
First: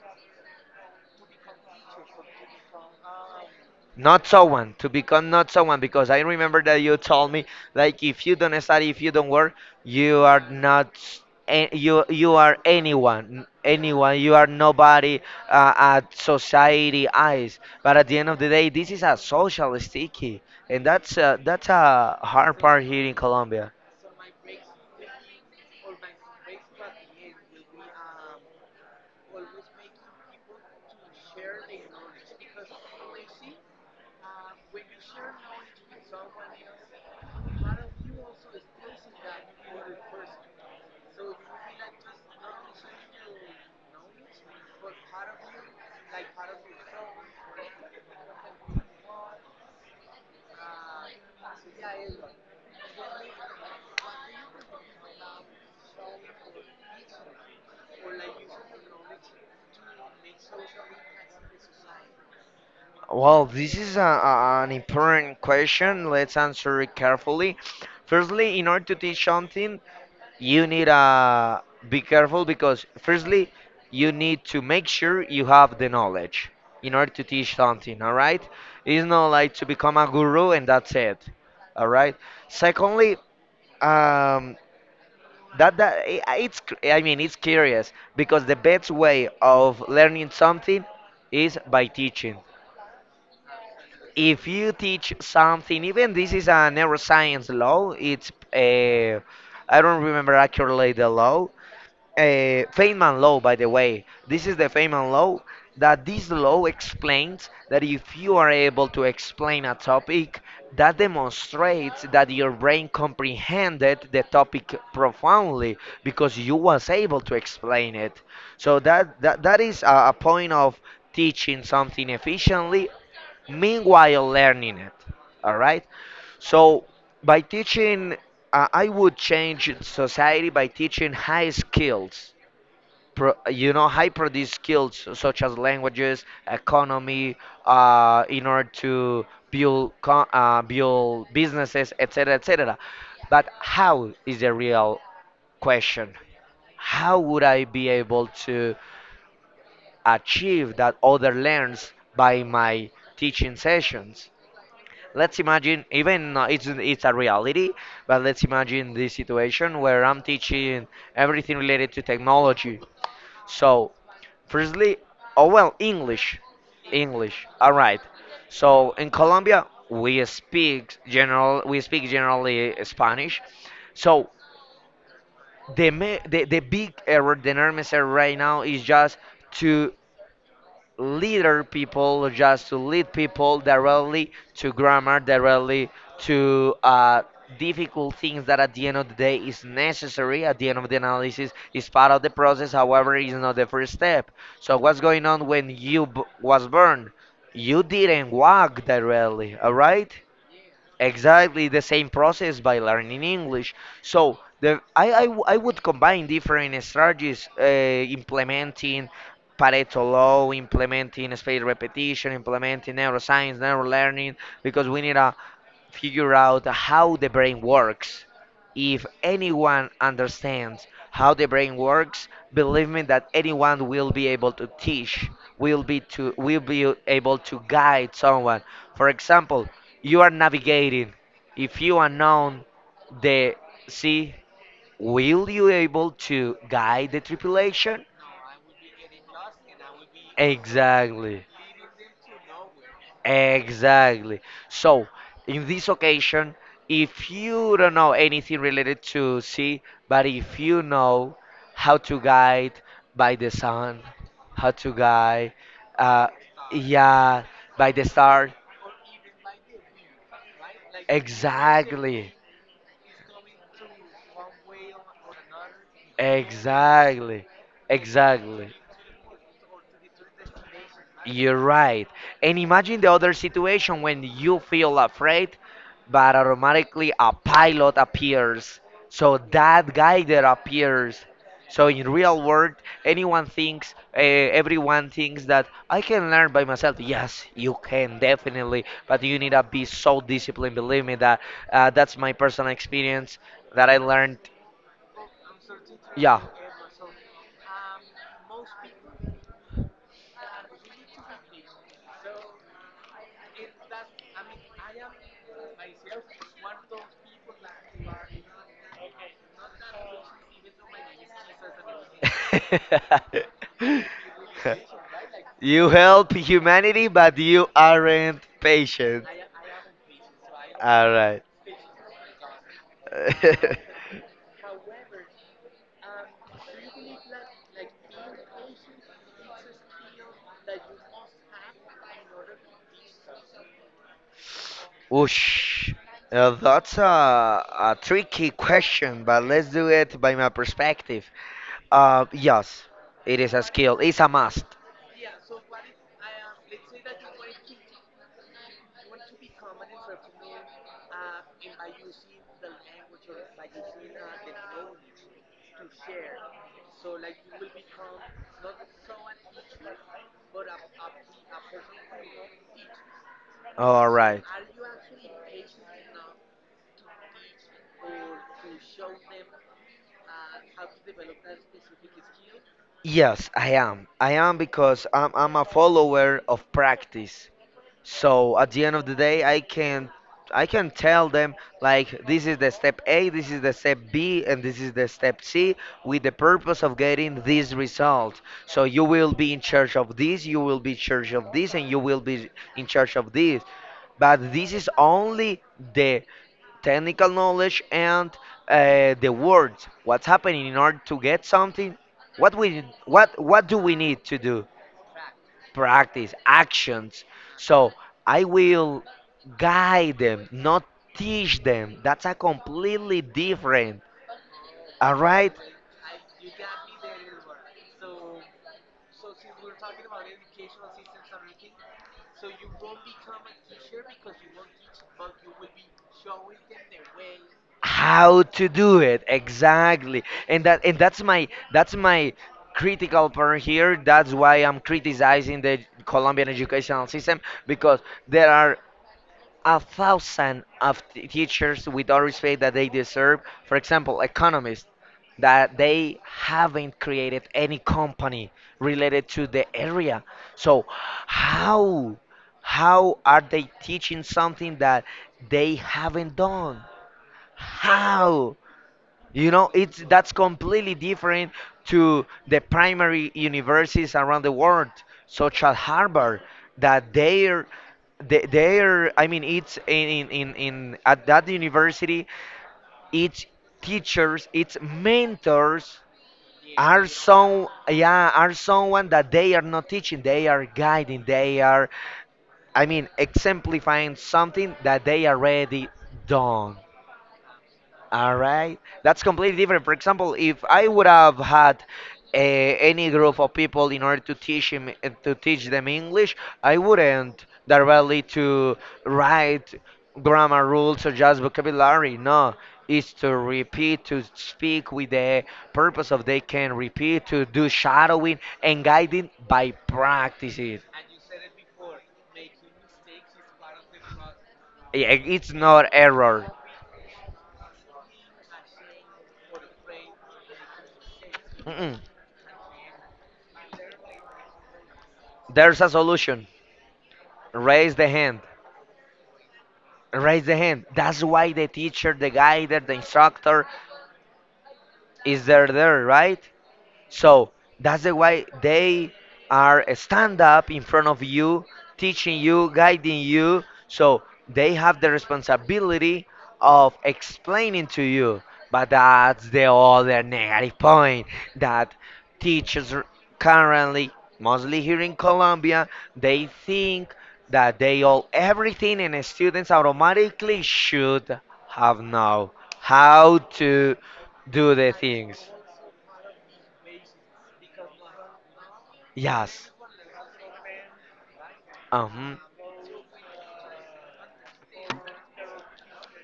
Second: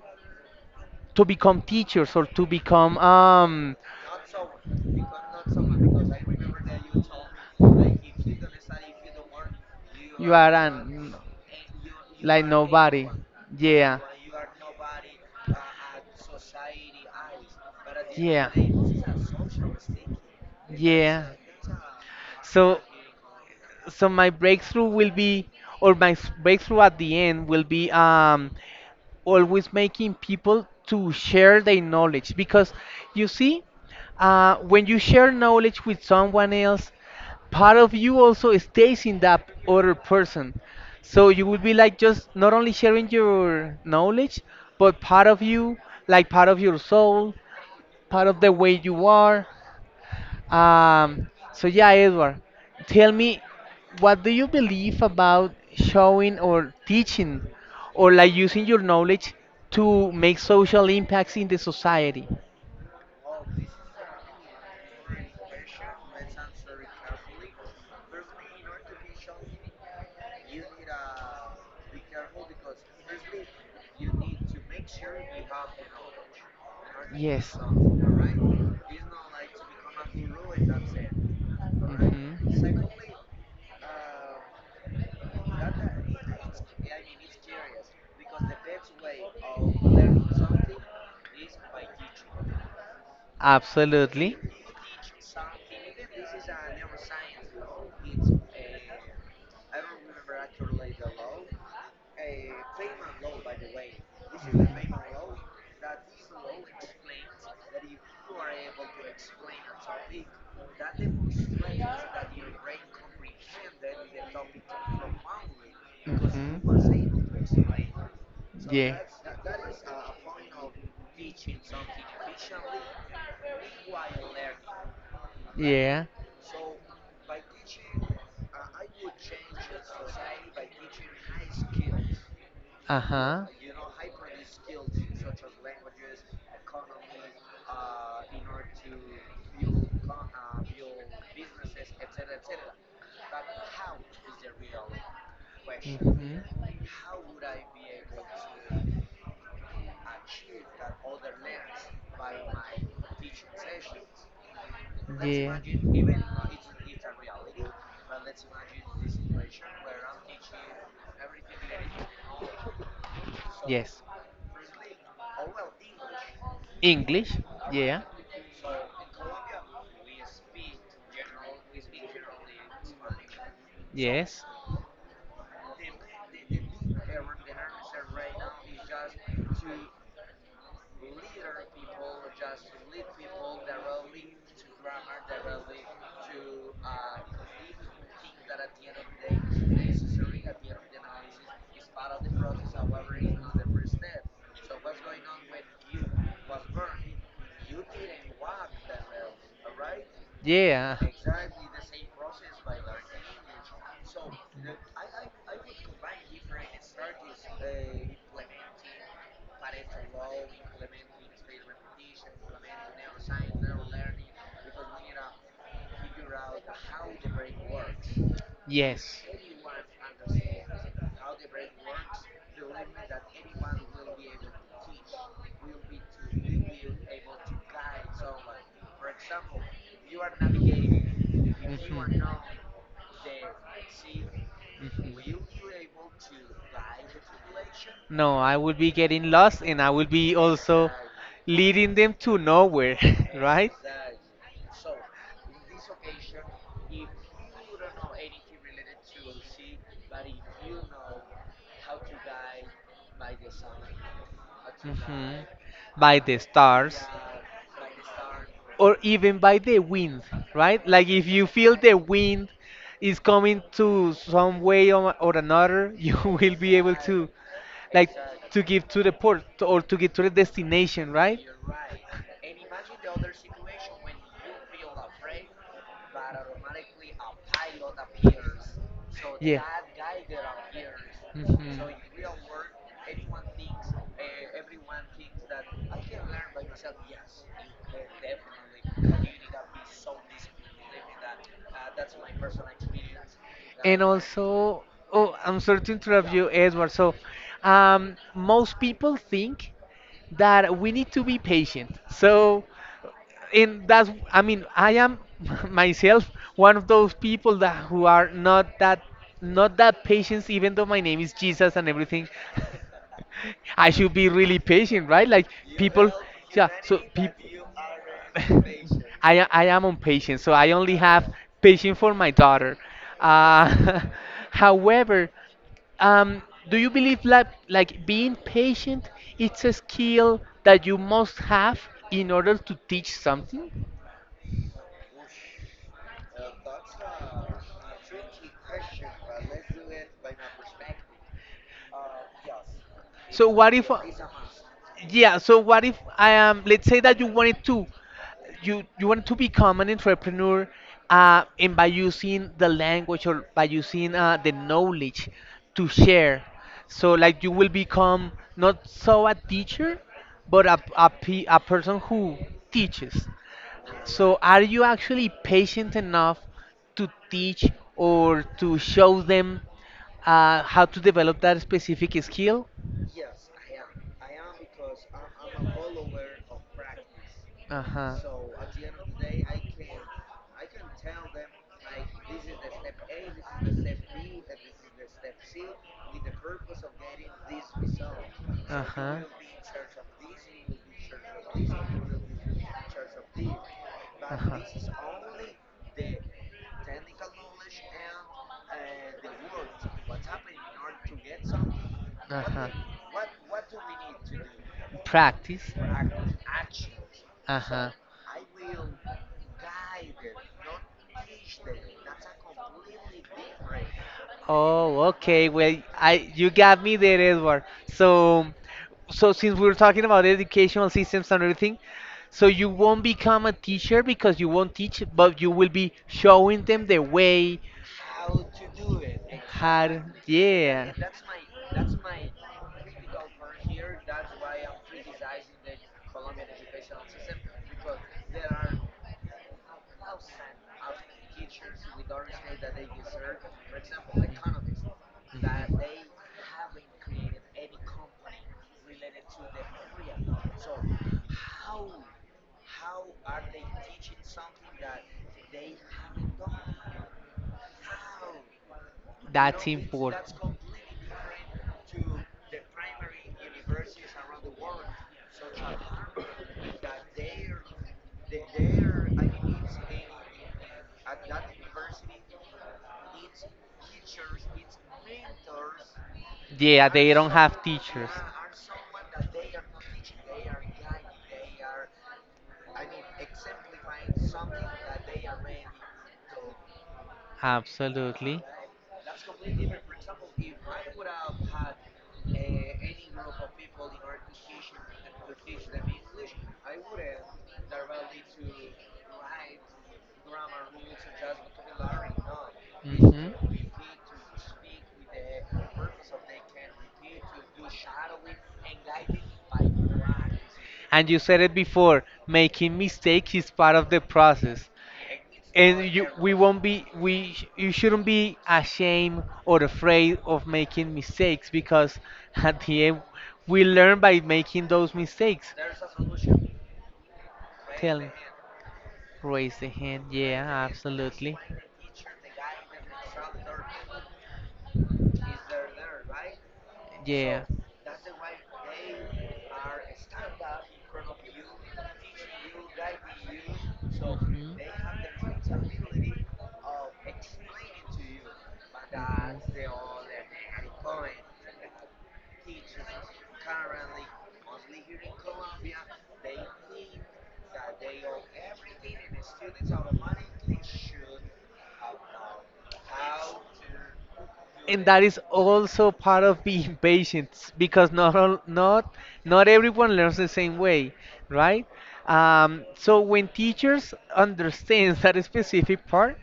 Speaker 1: teachers, or to become,
Speaker 2: Not someone, to become not someone, because I remember that you told me, like, if you don't study, if you don't work, you
Speaker 1: you
Speaker 2: are
Speaker 1: are,
Speaker 2: not,
Speaker 1: an,
Speaker 2: you
Speaker 1: like,
Speaker 2: are
Speaker 1: nobody.
Speaker 2: anyone,
Speaker 1: Yeah,
Speaker 2: anyone, you are nobody, at society eyes. But at the end of the
Speaker 1: yeah,
Speaker 2: day, this is a social sticky, and that's
Speaker 1: yeah.
Speaker 2: uh, that's a hard
Speaker 1: So,
Speaker 2: part here in Colombia.
Speaker 1: so my breakthrough will be, or breakthrough at the end will be, um, always making people to share their knowledge, because, you see, when you share knowledge with someone else, part of you also stays in that other person. So you would be, like, just not only sharing your knowledge, but part of you, like part of your soul, part of the way you are. Um, so yeah, Edward, tell me, what do you believe about showing or teaching, or like using your knowledge to make social impacts in the society?
Speaker 2: Well, this is an important question. Let's answer it carefully. Firstly, in order to teach something, you need be careful because firstly, you need to make sure you have the knowledge in order to teach
Speaker 1: Yes.
Speaker 2: something. All right, it's not like to become a guru and that's it. All right. Secondly, um, that that I- it's cr- I mean it's curious because the best way of learning something is by teaching.
Speaker 1: Hmm. Absolutely.
Speaker 2: If you teach something, even this is a neuroscience law, it's I don't remember accurately the law. Feynman law, by the way, this is the Feynman law. That this law explains that if you are able to explain a topic, that demonstrates that your brain comprehended the topic profoundly because you was able
Speaker 1: Mhm.
Speaker 2: to explain it. So
Speaker 1: Yeah.
Speaker 2: that is a point of teaching something efficiently meanwhile learning it. All right.
Speaker 1: Yeah.
Speaker 2: So by teaching, I would change society by teaching high skills,
Speaker 1: Uh
Speaker 2: pro,
Speaker 1: huh.
Speaker 2: you know high produced skills such as languages, economy, in order to build build businesses, etc, etc. But how is the real question?
Speaker 1: Mhm.
Speaker 2: How would I be able to achieve that other learns by my teaching sessions? Let's imagine,
Speaker 1: Yeah.
Speaker 2: even it's a reality, but let's imagine this situation where I'm teaching everything related to technology. So
Speaker 1: Yes.
Speaker 2: firstly, oh well, english
Speaker 1: English.
Speaker 2: english All right.
Speaker 1: Yeah.
Speaker 2: So in Colombia we speak generally Spanish. So
Speaker 1: Yes.
Speaker 2: the big error, the enormous error right now is just to to lead people directly to grammar, directly to difficult things that at the end of the day is necessary, at the end of the analysis is part of the process, however is not the first step. So what's going on when you was burned? You didn't walk directly, all right?
Speaker 1: Yeah.
Speaker 2: Exactly the same process by learning English. So the I, w- I would combine different strategies, implementing Pareto law, implementing space repetition, implementing neuroscience, neural learning, because we need figure out how the brain works. If
Speaker 1: Yes.
Speaker 2: anyone understands how the brain works, believe me that anyone will be able to teach, will be able to guide someone. For example, you are navigating. If you unknown the sea,
Speaker 1: Mhm. Mhm.
Speaker 2: will you able to guide the tripulation?
Speaker 1: No, I will be getting lost, and I will be also
Speaker 2: Exactly.
Speaker 1: leading them to nowhere, [LAUGHS] right?
Speaker 2: Exactly. So, in this occasion, if you don't know anything related to sea, but if you know how to guide by the sun, how to
Speaker 1: Mhm.
Speaker 2: guide,
Speaker 1: By
Speaker 2: uh,
Speaker 1: the stars.
Speaker 2: yeah, by the star,
Speaker 1: Or even by the wind, right? Like, if you feel the
Speaker 2: exactly,
Speaker 1: wind is coming to some way or another, [LAUGHS] you will be able to,
Speaker 2: exactly,
Speaker 1: like, to
Speaker 2: exactly.
Speaker 1: give to the port or to get to the destination, right?
Speaker 2: You're right. And imagine the other situation when you feel afraid, but automatically a pilot appears. So
Speaker 1: Yeah.
Speaker 2: that guy that appears.
Speaker 1: Mhm.
Speaker 2: So in real world, everyone thinks that I can learn by myself. Yes, you can definitely, but you need to be so disciplined. Believe me that's my personal experience that I
Speaker 1: And
Speaker 2: learned.
Speaker 1: also, oh, I'm sorry to interrupt you, Edward. So, most people think that we need to be patient. So, and that's, I mean, I am [LAUGHS] myself one of those people that who are not that, not that patient, even though my name is Jesus and everything. [LAUGHS] I should
Speaker 2: [LAUGHS]
Speaker 1: be really patient, right? Like
Speaker 2: You
Speaker 1: people,
Speaker 2: help
Speaker 1: yeah. So
Speaker 2: humanity,
Speaker 1: peop,
Speaker 2: but you aren't
Speaker 1: [LAUGHS]
Speaker 2: patient.
Speaker 1: i am on patience, so I only
Speaker 2: All
Speaker 1: have
Speaker 2: right.
Speaker 1: patience for my daughter. Uh,
Speaker 2: [LAUGHS]
Speaker 1: [LAUGHS] however, um, do you believe, like, being patient it's a skill that you must have in order to teach something?
Speaker 2: Whoosh. That's a tricky question, but let's do it by my perspective. Yes, it
Speaker 1: So
Speaker 2: is a
Speaker 1: what if,
Speaker 2: skill. It's a must.
Speaker 1: yeah, so what if I am, let's say that you wanted to, you wanted to become an entrepreneur, and by using the language, or by using the knowledge to share, so like you will become not so a teacher, but pe, a person who teaches.
Speaker 2: All
Speaker 1: So,
Speaker 2: right.
Speaker 1: are you actually patient enough to teach, or to show them how to develop that specific skill?
Speaker 2: Yes, I am. I am because I'm a follower of practice.
Speaker 1: Uh huh.
Speaker 2: So at the end of the day, I can tell them like this is the step A, this is the step B, and this is the step C with the purpose of getting this result. So you will be in charge of this, you will be in charge of this, and you will be in charge of this. But this is only the technical knowledge and the words. What's happening in order to get something? What do we need to do?
Speaker 1: Practice.
Speaker 2: Practice actions.
Speaker 1: So huh.
Speaker 2: So I will guide them, not teach them. That's a completely different.
Speaker 1: Oh,
Speaker 2: All
Speaker 1: okay.
Speaker 2: right?
Speaker 1: Well, I, you got me there, Edward. So, so since we are talking about educational systems and everything, so you won't become a teacher because you won't teach, but you will be showing them the way,
Speaker 2: How to do it
Speaker 1: how? Exactly.
Speaker 2: exactly, and that
Speaker 1: Yeah.
Speaker 2: and that's my that's my critical part here. That's why I'm criticizing the Colombian educational system because there are a thousand of teachers with all respect that they deserve. For example, economists that
Speaker 1: Mhm.
Speaker 2: they haven't created any company related to the area. So how how are they teaching something that they haven't done? How? You
Speaker 1: That's
Speaker 2: know, it's that's
Speaker 1: important.
Speaker 2: completely different to the primary universities around the world, such as Harvard, that their I mean it's in at that university, its teachers, its mentors
Speaker 1: Yeah,
Speaker 2: are
Speaker 1: they don't have
Speaker 2: some
Speaker 1: teachers.
Speaker 2: yeah, are someone that they are not teaching, they are guiding, they are I mean exemplifying something that they already done. All
Speaker 1: Absolutely.
Speaker 2: right, that's completely different. For example, if I would have had any group of people in order to teach them English, I wouldn't directly to write grammar rules or just vocabulary. No,
Speaker 1: No,
Speaker 2: it's
Speaker 1: hmm,
Speaker 2: to repeat, to speak with the purpose of they can repeat, to do shadowing and guiding by practices.
Speaker 1: and you said it before, making mistake is part of the process.
Speaker 2: Yeah, it's not
Speaker 1: And you, we
Speaker 2: error.
Speaker 1: won't be, we, sh- you shouldn't be ashamed or afraid of making mistakes,
Speaker 2: Mm-mm.
Speaker 1: because [LAUGHS] at the end we learn by making those mistakes.
Speaker 2: There's a solution. Raise
Speaker 1: Tell
Speaker 2: the
Speaker 1: me,
Speaker 2: hand.
Speaker 1: raise the hand.
Speaker 2: Raise the
Speaker 1: Yeah,
Speaker 2: hand. That's
Speaker 1: absolutely.
Speaker 2: why the teacher, the guide, the instructor is there, there, right?
Speaker 1: Yeah.
Speaker 2: So that's the why they are stand up in front of you, teaching you, guiding you. So they have the responsibility of explaining to you. But that's the other negative point that teachers currently, mostly here in Colombia, they think that they all everything and students automatically should have know how to do
Speaker 1: And
Speaker 2: the
Speaker 1: that is
Speaker 2: things.
Speaker 1: also part of being [LAUGHS] patient, because not not
Speaker 2: Yes.
Speaker 1: everyone learns the same way, right?
Speaker 2: Uh-huh.
Speaker 1: Um, so when teachers understand [LAUGHS] that specific part,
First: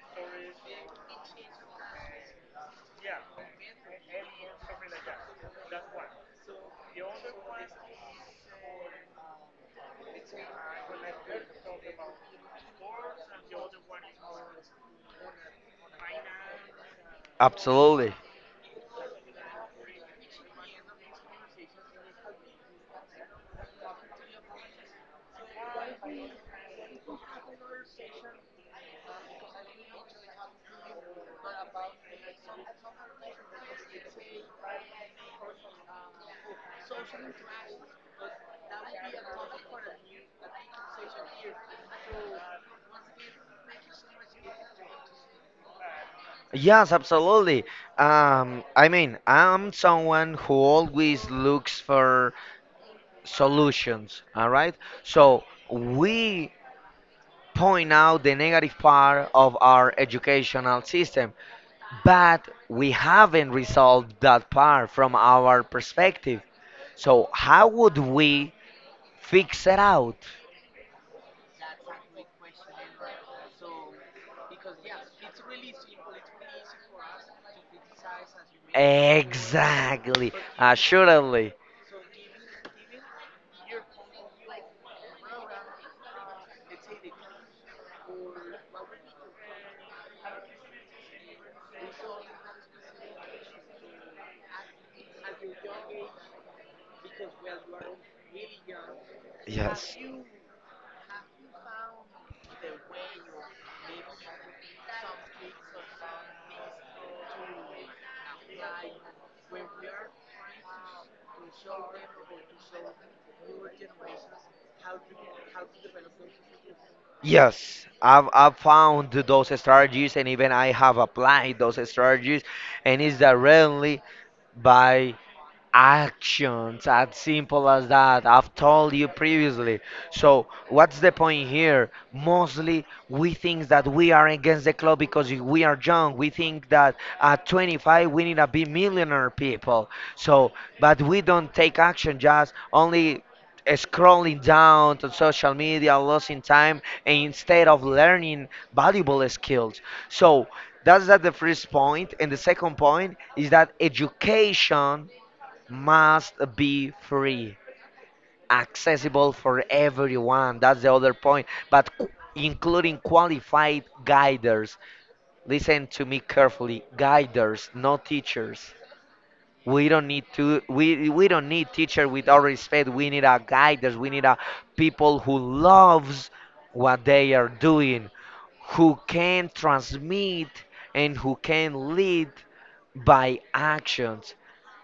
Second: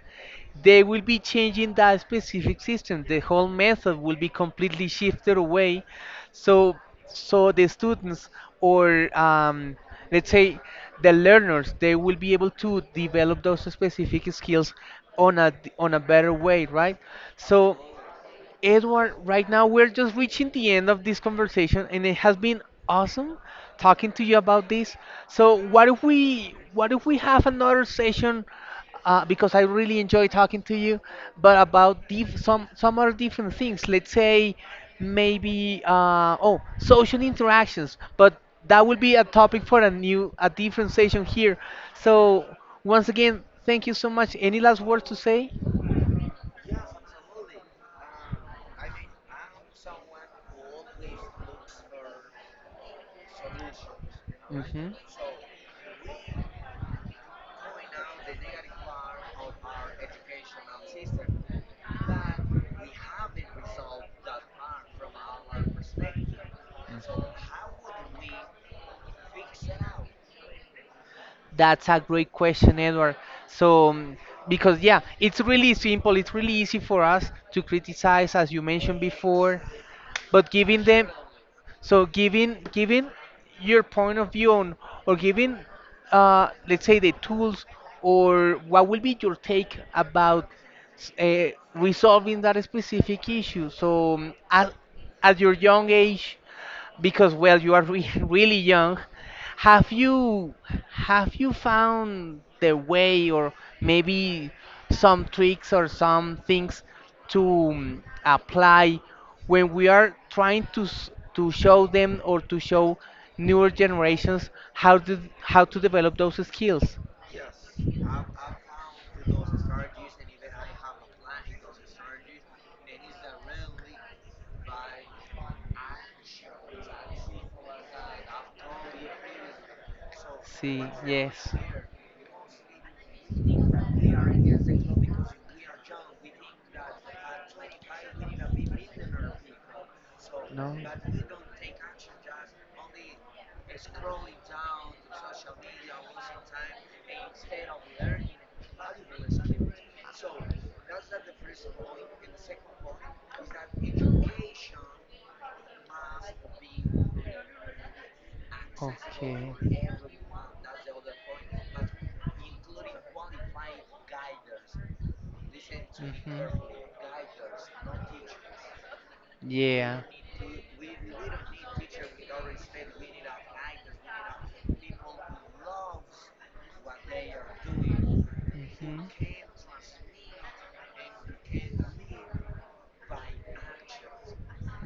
Speaker 1: they will be changing that specific system. The whole method will be completely shifted away. So, so the students, or let's say the learners, they will be able to develop those specific skills on a, better way, right? So
Speaker 2: Absolutely.
Speaker 1: Edward, right now we're just reaching the end of this conversation, and it has been awesome talking to you about this. So, what if we have another session? Because I really enjoy talking to you, but about some other different things. Let's say maybe social interactions, but that will be a topic for a new a different session here. So once again, thank you so much. Any last words to say?
Speaker 2: Yes, absolutely. I mean, I'm someone who always looks for solutions, all right?
Speaker 1: Hmm.
Speaker 2: So we point out the negative part of our educational system, but we haven't resolved that part from our perspective. So how would we fix it out?
Speaker 1: That's a great question, Edward. So, because yeah, it's really simple. It's really easy for us to criticize, as you mentioned before,
Speaker 2: Exactly,
Speaker 1: but giving them,
Speaker 2: assuredly.
Speaker 1: so giving your point of view on, or giving, let's say the tools, or what will be your take about uh, resolving that specific issue. So, at your young age, because, well, you are [LAUGHS] really young, have
Speaker 2: Yes.
Speaker 1: you have you found the way, or maybe some tricks or some things to, mm, apply when we are trying to to show them, or to show newer generations how to, develop those skills?
Speaker 2: Yes, I've found those strategies and even I have applied those strategies, and it's directly by actions, as simple as that. I've told you previously. So, what's the point here? Mostly, we think that we are against the club because we are young. We think that at 25 we need to be millionaire people. So, but we don't take action, just only scrolling down to social media, losing time, and instead of learning valuable skills. So that's that the first point. And the second point is that education must be free, accessible
Speaker 1: Okay.
Speaker 2: for everyone. That's the other point. But including qualified guiders. Listen to me
Speaker 1: Mhm.
Speaker 2: carefully. Guiders, not teachers. We
Speaker 1: Yeah.
Speaker 2: don't need to we we don't need teacher with all respect. We need a guiders. We need a people who loves what they are doing, who can transmit and who can lead by actions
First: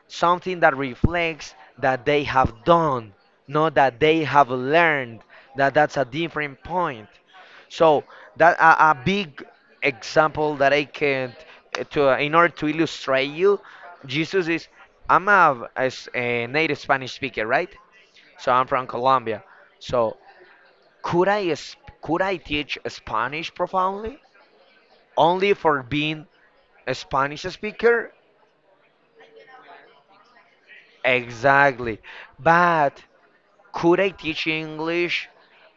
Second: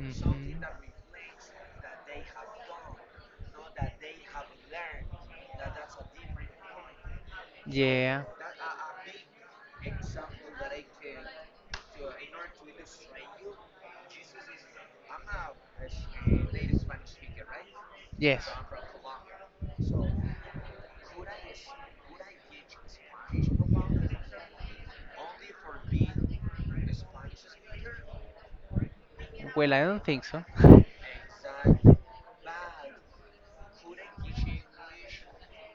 Speaker 2: something that reflects that they have done, not that they have learned. That's a different point. So
Speaker 1: Yeah.
Speaker 2: that a big example that I can to in order to illustrate you, Jesus is. I'm a native Spanish speaker, right?
Speaker 1: Yes.
Speaker 2: So I'm from Colombia. So could I teach Spanish profoundly only for being a Spanish speaker?
Speaker 1: Well, I don't think so. [LAUGHS]
Speaker 2: Exactly. But could I teach English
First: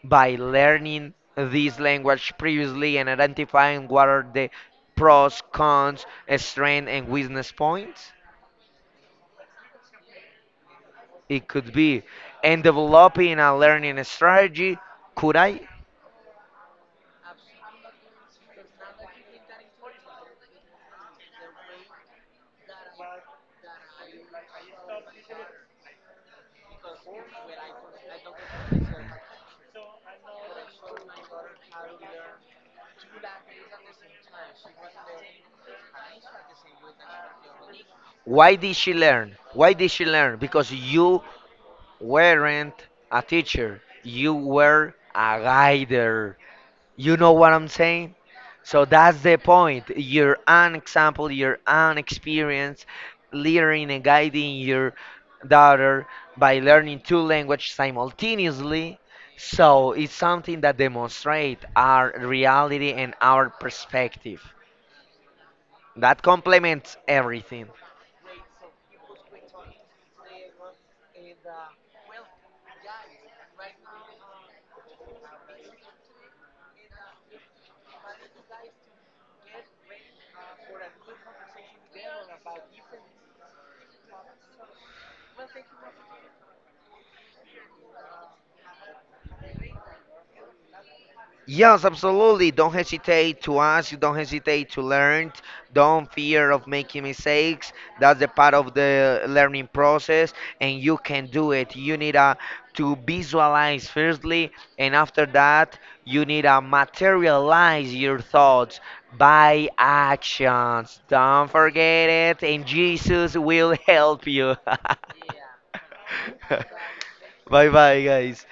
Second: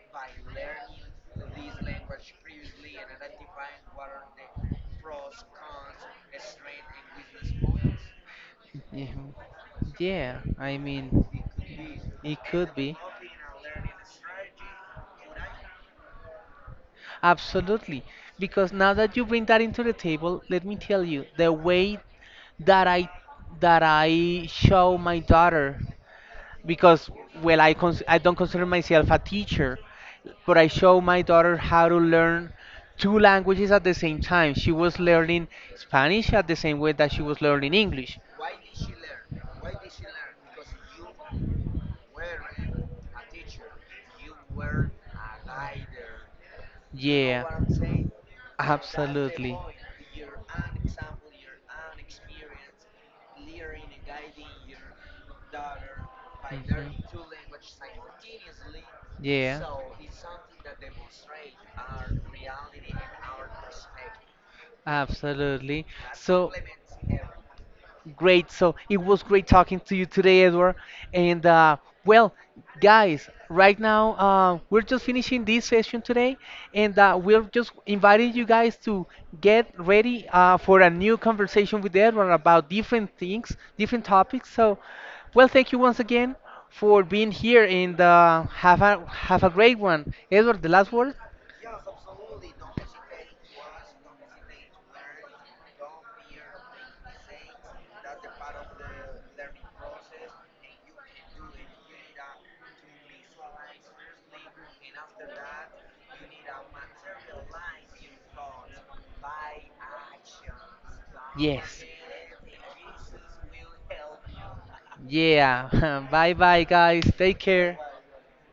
Speaker 2: by learning this language previously and identifying what are the pros, cons, strengths, and weakness points?
Speaker 1: Yeah, yeah, I mean,
Speaker 2: It could be.
Speaker 1: it
Speaker 2: And
Speaker 1: could be.
Speaker 2: developing a learning strategy, could I?
Speaker 1: Absolutely, because now that you bring that into the table, let me tell you the way that I, show my daughter, because, well, I don't consider myself a teacher, but I show my daughter how to learn two languages at the same time. She was learning Spanish at the same way that she was learning English.
Speaker 2: Why did she learn? Why did she learn? Because you weren't a teacher, you were a guider. You know
Speaker 1: Yeah,
Speaker 2: what I'm saying? So that's the
Speaker 1: absolutely.
Speaker 2: point. Your own example, your own experience, leading and guiding your daughter
Speaker 1: Mhm.
Speaker 2: by learning two languages simultaneously.
Speaker 1: Yeah.
Speaker 2: So it's something that demonstrates our reality and our perspective.
Speaker 1: Absolutely.
Speaker 2: That
Speaker 1: So,
Speaker 2: complements everything.
Speaker 1: great. So it was great talking to you today, Edward. And well, guys, right now we're just finishing this session today, and we're just inviting you guys to get ready for a new conversation with Edward about different things, different topics. So, well, thank you once again for being here, and have a great one, Edward. The last word.
Speaker 2: Yes, absolutely. Don't hesitate to ask. Don't hesitate to learn. Don't fear of making mistakes. That's the part of the learning process, and you can do it. You need to visualize firstly, and after that, you need to materialize your thoughts by actions. Don't
Speaker 1: Yes.
Speaker 2: forget it, and Jesus will help you.
Speaker 1: Yeah. [LAUGHS] Bye bye,
Speaker 2: [LAUGHS]
Speaker 1: guys. Take
Speaker 2: Bye
Speaker 1: care.
Speaker 2: bye, guys.